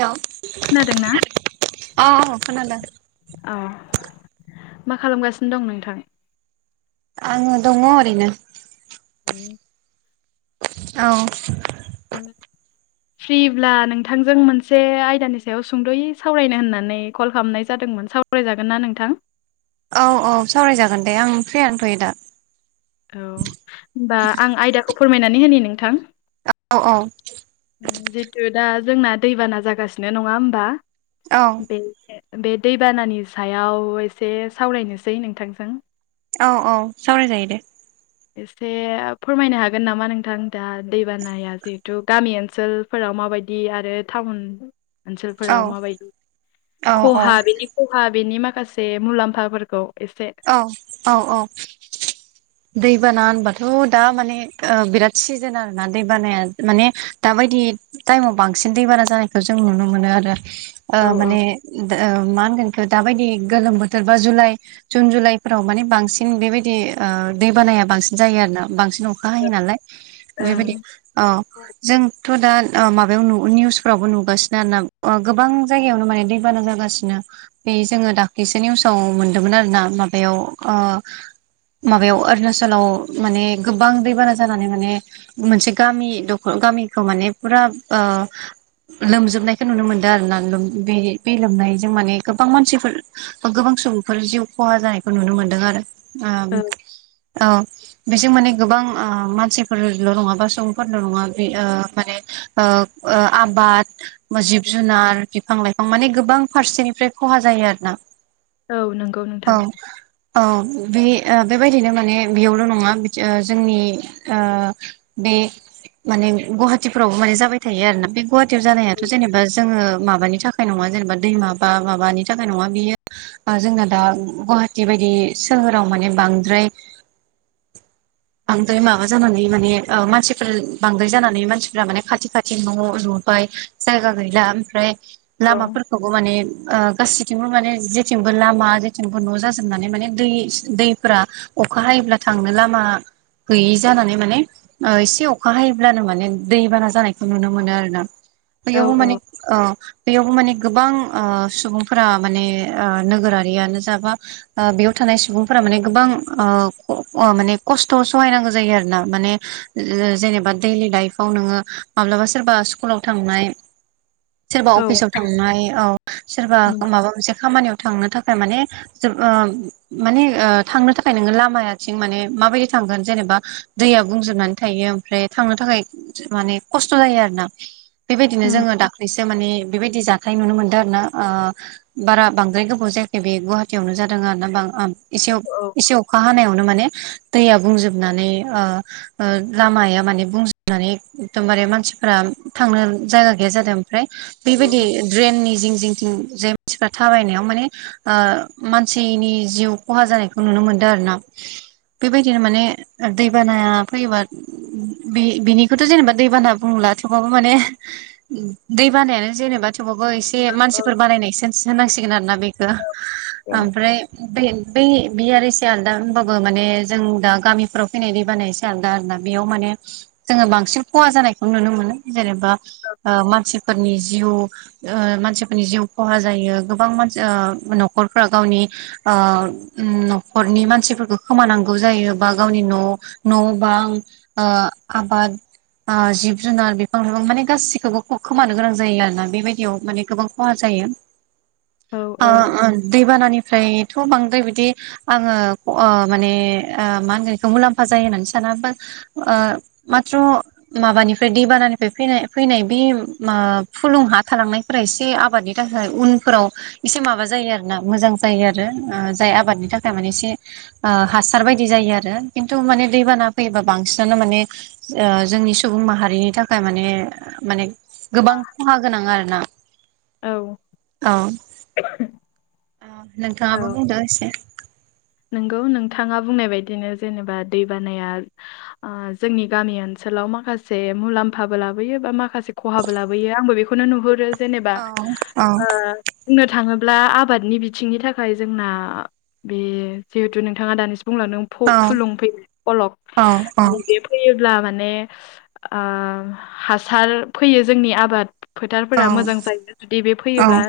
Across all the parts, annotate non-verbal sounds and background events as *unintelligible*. हेल' खोनादों ना खोनादों औ मा खालामगासिनो दं नोंथां आङो दङ ओरैनो आं औ ओं फ्रिब्ला नोंथांजों मोनसे आयदानि सायाव सुंद'यै सावरायनो होननानै कल खालामनाय जादोंमोन साव सावरायजागोन ना नोंथां? औ औ सावरायजागोन दे आं फ्रियानोथ'यो दा। औ होनबा आं आयदाखौ फोरमायनानै होनि नोंथां अ अ जितु दा जोंना दैबाना जागासिनो नंङा होमबा औ बे बे दैबानानि सायाव एसे सावरायनोसै नोंथांजों औ औ सावरायजायो दे एसे फोरमायनो हागोन नामा नोंथां दा दैबानाया जिहेथु गामि ओनसोल फोराव माबायदि आरो टाउन औ ओनसोलफोराव माबायदि औ औ खहा बेनि सहा बेनि माखासे मुलाम्फाफोरखौ एसे औ औ औ दैबाना होनबाथ' दा माने बिराद सिजोन आरोना दैबानाया माने दाबायदि टाइमाव बांसिन दै बाना जानायखौ जों नुनो मोनो आरो औ माने मा होनगोन दाबायदि गोलोम बोथोर बा जुलाइ जुन जुलाइफोराव माने बांसिन बेबायदि ओ दैबानाया बांसिन जायो आरोना बांसिन न अखा हायो नालाय बेबायदि ओं औ जों थ' दा ओ माबायाव नु निउसफ्रावबो नुगासिनो आरोना ओ गोबां जायगायावनो माने दैबाना जागासिनो। बे जोंङो दाख्लिसो निउसाव मोनदोंमोन आरो ना माबायाव ओ माबायाव अरुणाचलाव माने गोबां दैबाना जानानै माने मोनसे गामि दखल गामिखौ माने फुरा ओ लोमजोबनायखौ नुनो मोनदों आरो ना लोम बे बे लोमनायजों माने गोबां मानसिफोर गोबां सुबुंफोर जिउ खहा जानायखौ नुनो मोनदों आरो ओ औ ओ बेजों माने गोबां ओ मानसिफोरल' नंङा बा सुबुंफोरल' नंङा बे ओ माने ओ ओ आबाद जिब जुनार बिफां लाइफां माने गोबां फारसेनिफ्राय खहा जायो आरो ना। औ नंगौ नों औ औ बे ओ बेबायदिनो माने बेयावल' नंङा बिथि ओ जोंनि ओ बे माने गुवाहाटिफोरावबो माने जाबाय थायो आरोना बे गुवाहाटियाव जानायाथ' जेनेबा जोंङो माबानि थाखाय खाय नंङा जेनेबा दैमा बा माबानि थाखाय नंङा बियो ओ जोंना दा गुवाहाटि बायदि सोहोराव माने बांद्राय *unintelligible* बांद्राय माबा जानानै माने ओ मानसिफोर बांद्राय जानानै मानसिफोरा माने खाथि खाथि न' लुबाय जायगा गैला ओमफ्राय औ लामाफोरखौबो माने ओ गासैथिंबो माने जेथिंबो लामा जेथिंबो न' जाजोबनानै माने दै-दैफोरा अखा हायोब्ला थांनो लामा गैयि जानानै माने ओ एसे अखा हायोब्लानो माने दैबाना जानायखौ नुनो मोनो आरो ना बैयावबो माने औ बैयावबो माने गोबां ओ सुबुंफोरा माने ओ नोगोरारियानो जाबा ओ बेयाव थानाय सुबुंफोरा माने गोबां ओ ख ओ माने खस्थ' सहायनांगौ जायो आरो ना माने जे-जेनेबा दैलि लाइफाव नोंङो माब्लाबा सोरबा स्कुलाव थांनाय सोरबा औ अफिसाव थांनाय औ सोरबा नंगौ माबा मोनसे खामानियाव थांनो थाखाय माने जोब ओ माने ओ थांनो थाखाय नोंङो लामायाथिं माने माबायदि थांगोन जेनेबा दैया बुंजोबनानै थायो ओमफ्राय थांनो थाखाय माने खस्थ' जायो आरो ना बेबायदिनो उम जोंङो दाख्लैसो माने बेबायदि जाथाय नुनो मोनदों आरो ना ओ बारा बांद्राय गोबाव जायाखै बे गुवा खथियावनो जादों आरो ना बां एसे औ एसे अखा हानायावनो माने दैया बुंजोबनानै ओ लामाया माने बुंजोबनानै एदमबारे मानसिफोरा थांनो जायगा गैया जादों ओमफ्राय बेबायदि ड्रेननि जिं जिं थिं जाय मानसिफ्रा थाबायनायाव माने मानसिनि जिउ खहा जानायखौ नुनो मोनदों आरो ना बेबायदिनो माने दैबाना फैयोबा बि बेनिखौथ' जेनेबा दैबाना बुङला थेवबाबो माने दै बानायानो जेनेबा थेवबाबो एसे मानसिफोर बानायनाय एसे होननांसिगोन आरो ना बेखो। ओमफ्राय बे बै बे आरो एसे आलदा होनबाबो माने जों दा गामिफ्राव फैनाय दै बानाया एसे आलदा आरोना बेयाव माने जोंङो बांसिन खहा जानायखौ नुनो मोनो जेनेबा ओ मानसिफोरनि जिउ ओ मानसिफोरनि जिउ खहा जायो गोबां मानसि ओ न'खरफ्रा गावनि ओ न'खरनि मानसिफोरखौ खोमानांगौ जायो बा गावनि न' न' बां ओ आबाद ओ जिब जुनार बिफां लाइफां माने गासिखौबो खोमानो गोनां जायो आरोना बेबायदियाव माने गोबां खहा जायो। *inaudible* ओ औ दैबानानिफ्रायथ' बांद्राय बिदि। आङो माने मा होनगोखौ मुलाम्फा जायो होननानै साना बा ओ माथ्र' माबानिफ्राय दैबानानिफ्राय फैनाय फैनाय बे म फुलुं हा थालांनाय। फोर एसे आबादनि थाखाय उनफोराव इसे माबा जायो आरो। ना मोजां जायो आरो जाय आबादनि थाखाय माने एसे। हासार बायदि जायो आरो खिन्थु माने दैबाना फैयोबा बांसिनानो माने। जोंनि सुबुं माहारिनि थाखाय माने माने गोबां खहा गोनां आरोना औ औ *unintelligible* नोंथाङाबो औ बुंदो एसे नोंगौ नोंथाङा बुंनाय बायदिनो जेनेबा दै बानाया जोंनि गामि ओनसोलाव माखासे मुलाम्फाबो लाबोयो बा माखासे खहाबो लाबोयो आंबो बेखौनो नुहुरो औ जेनेबा ओ बुंनो थाङोब्ला आबादनि बिथिंनि थाखाय जोंना बे जिहेतु नोंथाङा दानिसो बुंलांदों फु फुलुं फैयो फ'लब नंगौ जि बे फैयोब्ला माने हासार फैयो जोंनि आबाद फोथारफोरा मोजां जायो जुदि बे फैयोब्ला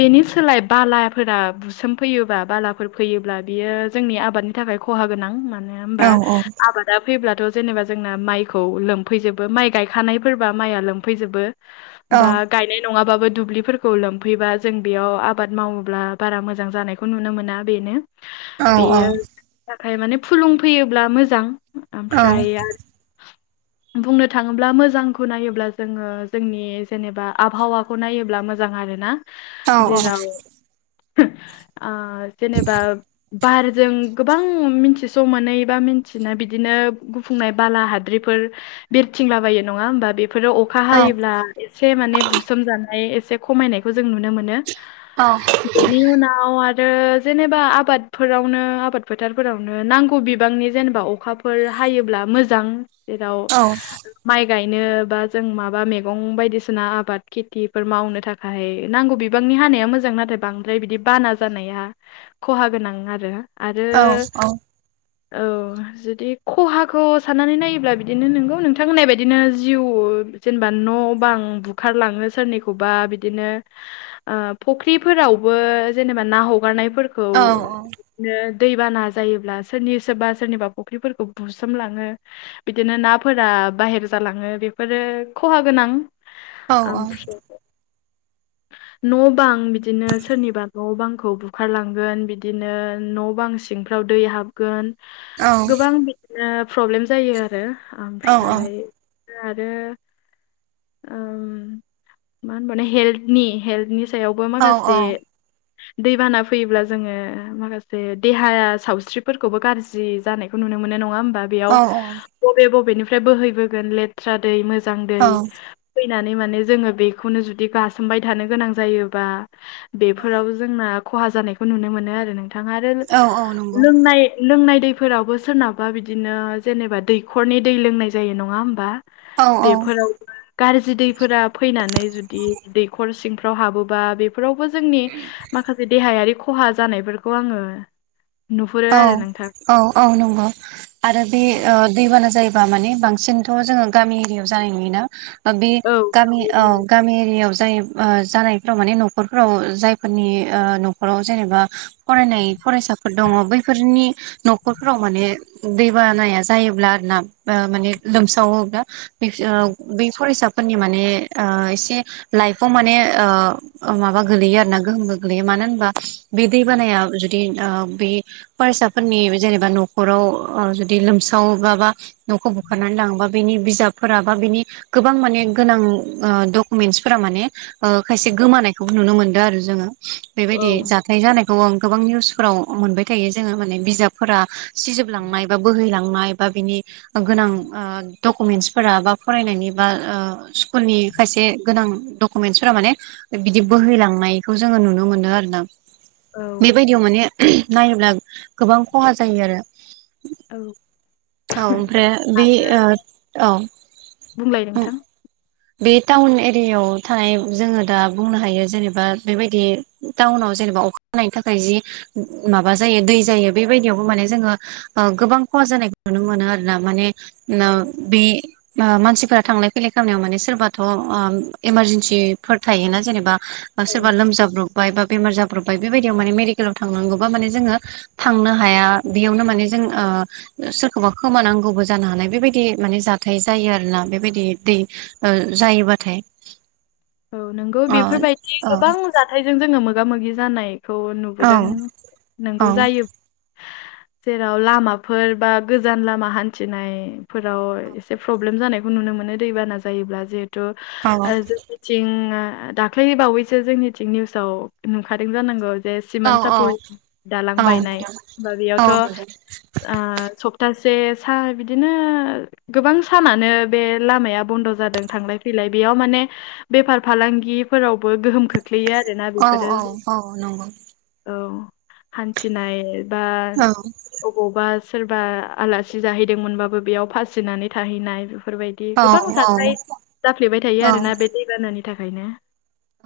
बेनि सोलाय बालाफोरा बुसोमफैयोबा बालाफोर फैयोब्ला बियो जोंनि आबादनि थाखाय खहा गोनां मानो होनबा आबाद दा फैब्लाथ' जेनेबा जोंना माइखौ लोंफैजोबो माइ गायखानायफोरबा माइआ लोंफैजोबो। बा गायनाय नङाबाबो दुब्लिफोरखौ लोमफैबा जों बेयाव आबाद मावोब्ला बारा मोजां जानायखौ नुनो मोना। बेनो बेयोनि थाखाय माने फुलुंफैयोब्ला मोजां। ओमफ्राय बुंनो थाङोब्ला मोजांखौ नायोब्ला जोङो जोंनि जेनेबा आबहावा खौ नायोब्ला मोजां आरोना। जेराव ओ जेनेबा बारजों गोबां मिथिस' मोनै बा मिथिनो बिदिनो गुफुंनाय बाला हाद्रिफोर बेरथिंलाबायो नङा होमबा बेफोरो अ अखा हायोब्ला एसे माने बुसोमजानाय एसे खमायनायखौ जों नुनो मोनो। बेनि उनाव आरो जेनेबा आबादफोरावनो आबाद फोथारफोरावनो नांगौ बिबांनि जेनेबा अखा फोर हायोब्ला मोजां जेराव माइ गायनो बा जों माबा मैगं बायदिसिना आबाद खिथिफोर मावनो थाखाय ओमफाय नांगौ बिबांनि हानाया मोजां नाथाय बांद्राय बिदि बाना जानाया। खहा गोनां आरो आरो औ जुदि खहाखौ साननानै नायोब्ला बिदिनो नोंगौ नोंथां होननाय बायदिनो जिउ। जेनेबा न' बां बुखारलाङो सोरनिखौबा बिदिनो। फुख्रिफोरावबो जेनेबा ना हगारनायफोरखौ। बिनो दैबाना जायोब्ला सोरनि सोरबा सोरनिबा फुख्रिफोरखौ बुस्रोमलाङो। बिदिनो नाफोरा बाहेर जालाङो बेफोरो खहा गोनां। ओमफ्राय न' बां बिदिनो सोरनिबा न' बांखौ बु बुखारलांगोन बिदिनो न' बां सिंफ्राव दै हाबगोन गोबां बिदिनो प्रब्लेम जायो आरो ओमफ्राय आरो ओ मा होनबावनो हेल्थनि हेल्थनि सायावबो माखासे दैबाना फैयोब्ला जोङो माखासे देहा सावस्रिफोरखौबो गाज्रि जानायखौ नुनो मोनो नङा होमबा। बेयाव बबे बबेनिफ्राय बोहैबोगोन लेथ्रा दै मोजां दै फैनानै माने जोङो बेखौनो जुदि गासोमबाय थानो गोनां जायोबा बेफोराव जोंना खहा जानायखौ नुनो मोनो आरो नोंथां आरो लोंनाय लोंनाय दैफोरावबो सोरनाबा बिदिनो जेनेबा दैखरनि दै लोंनाय जायो नङा होमबा औ औ बेफोरा गारजि दैफोरा फैनानै जुदि दैखर सिंफ्राव हाबोबा बे फोरावबो जोंनि माखासे देहायारि खहा जानायफोरखौ आङो नुहरो औ आरो नोंथां औ औ नंगौ आरो बे ओ दैबाना जायोबा माने बांसिनथ' जोङो गामि एरियाव जानाय नुयोना ओबे औ गामि औ गामि एरियायाव जायो ओ जानायफोराव माने न'खरफोराव जायफोरनि न'खराव जेनेबा फरायनाय फरायसाफोर दङ बैफोरनि न'खरफोराव माने। दैबानाया जायोब्ला आरो ना ओ माने लोमसावोब्ला बै फरायसाफोरनि माने ओ एसे लाइफाव माने ओ ओ माबा गोलैयो आरो ना गोहोम गोलैयो मानो होनबा बे दैबानाया जुदि ओ बे फरायसाफोरनि जेनेबा न'खराव ओ जुदि लोमसावोबा बा न'खौ बुखारनानै लाङोबा बेनि बिजाबफोरा बा बिनि गोबां माने गोनां ओ डकुमेन्टस फोरा माने ओ खायसे गोमानायखौबो नुनो मोनदो आरो जोङो औ बेबायदि जाथाय जानायखौ आों गोबां निउसफोराव मोनबाय थायो जोङो माने बिजाबफोरा सिजोबलांनाय बा बोहैलांनाय बा बिदि गोनां ओ डकुमेन्टसफोरा बा फरायनायनि बा ओ स्कुलनि खायसे गोनां डक कुमेन्टसफोरा माने बिदि बोहैलांनायखौ जोङो नुनो मोनो आरो ना औ बेबायदियाव माने नायोब्ला गोबां खहा जायो आरो औ औ ओमफ्राय बे ओ औ बुंलाय नोंथां बे टाउन एरियायाव थानाय जोङो दा बुंनो हायो जेनेबा बेबायदि टाउनाव जेनेबा अखा हानायनि थाखाय जि माबा जायो दै जायो बेबायदियावबो माने जोङो ओ गोबां खहा जानायखौ नुनो मोनो आरो ना माने नो औ बे ओ मानसिफोरा थांलाय फैलाय खामनायाव माने सोरबाथ' ओम एमारजेन्सिफोर थायोना जेनेबा बा औ सोरबा लोमजाब्र बाय बा बेमार जाब्रबबाय बेबायदियाव माने मेडिकेलाव थांनांगौ बा माने जोङो थांनो हाया बेयावनो माने जों ओ सोरखौबा खोमानांगौबो जानो हानाय बेबायदि माने जाथाय जायो आरो ना बेबायदि दै ओ जायोबाथाय औ नोंगौ अ बेफोरबायदि औ गोबां औ जाथायजों जोङो मोगा मोगि जानाय खौ औ नुबोदों नोंगौ जायो। जेराव लामाफोर बा गोजान लामा हान्थिनायफोराव एसे प्रब्लेम जानायखौ नुनो मोनो दैबाना जायोब्ला जिहेथु औ ओ जो थिं दाख्लै बावैसो जोंनिथिं निउसाव नुखादों जानांगौ। जे औ सिमान औ सापरि दालां औ बायनाय मेदाम बा औ बेयावथ' ओ मेदाम सप तासे सा बिदिनो गोबां सानानो बे लामाया बन्द' जादों थांलाय फैलाय बेयाव माने बेफार फालांगिफोरावबो गोहोम खोख्लैयो आरोना औ बेफोरो औ औ नंगौ औ हान्थिनाय बा अबावबा सोरबा आलासि जाहैदोंमोनबाबो बेयाव फासिनानै थाहैनाय बेफोरबाय दि औ गोबां औ जाथाय औ जाफ्लेबाय थायो औ आरोना बे दैबानानि थाखायनो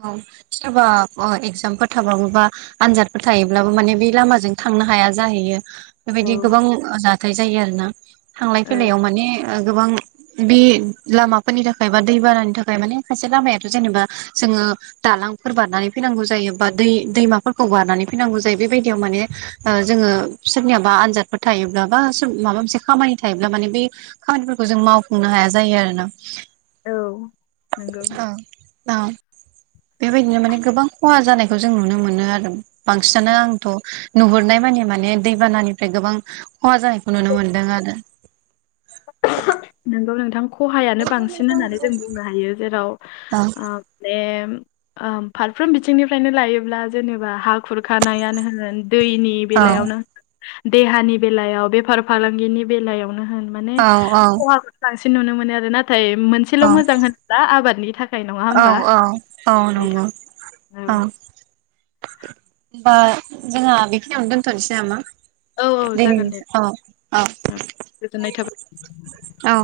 औ सोरबा ओ इगजामफोर थाबाबो बा आनजादफोर थायोब्लाबो माने बे लामाजों थांनो हाया जाहैयो औ बेबायदि गोबां जाथाय जायो आरो ना थांलाय औ फैलायाव माने ओ गोबां बि लामाफोरनि थाखाय बा दैबानानि थाखाय माने खायसे लामायाथ' जेनेबा जोङो दालांफोर बारनानै फैनांगौ जायो बा दै दैमाफोरखौ बारनानै फैनांगौ जायो बेबायदियाव माने जोङो सोरनियाबा आनजादफोर थायोब्ला बा सोर माबा मोनसे खामानि थायोब्ला माने बे खामानिफोरखौ जों मावफुंनो हाया जायो आरो ना। औ नोंगौ औ औ बेबायदिनो माने गोबां खहा जानायखौ जों नुनो मोनो आरो बांसिनानो आंथ' नुहुरनाय माने माने दैबानानिफ्राय गोबां खहा जानायखौ नुनो मोनदों आरो नोंगौ नोंथां खहायानो बांसिन होननानै जों बुंनो हायो जेराव औ ओ बे आ फारफ्रोम बिथिंनिफ्रायनो लायोब्ला जेनेबा हा खुरखानायानो होन दैनि बेलायावनो देहानि बेलायाव बेफार फालांगिनि बेलायावनो होन माने औ औ खहाखौ बांसिन नुनो मोनो आरो नाथाय मोनसेल' औ मोजां होनोब्ला आबादनि था औ औ औ नंगौ औ ओमबा जोंहा बेखिनियावनो दोनथ'नोसै नामा? औ औ दिनैनि जागोन दे अ औ गोजोननाय थाबाय औ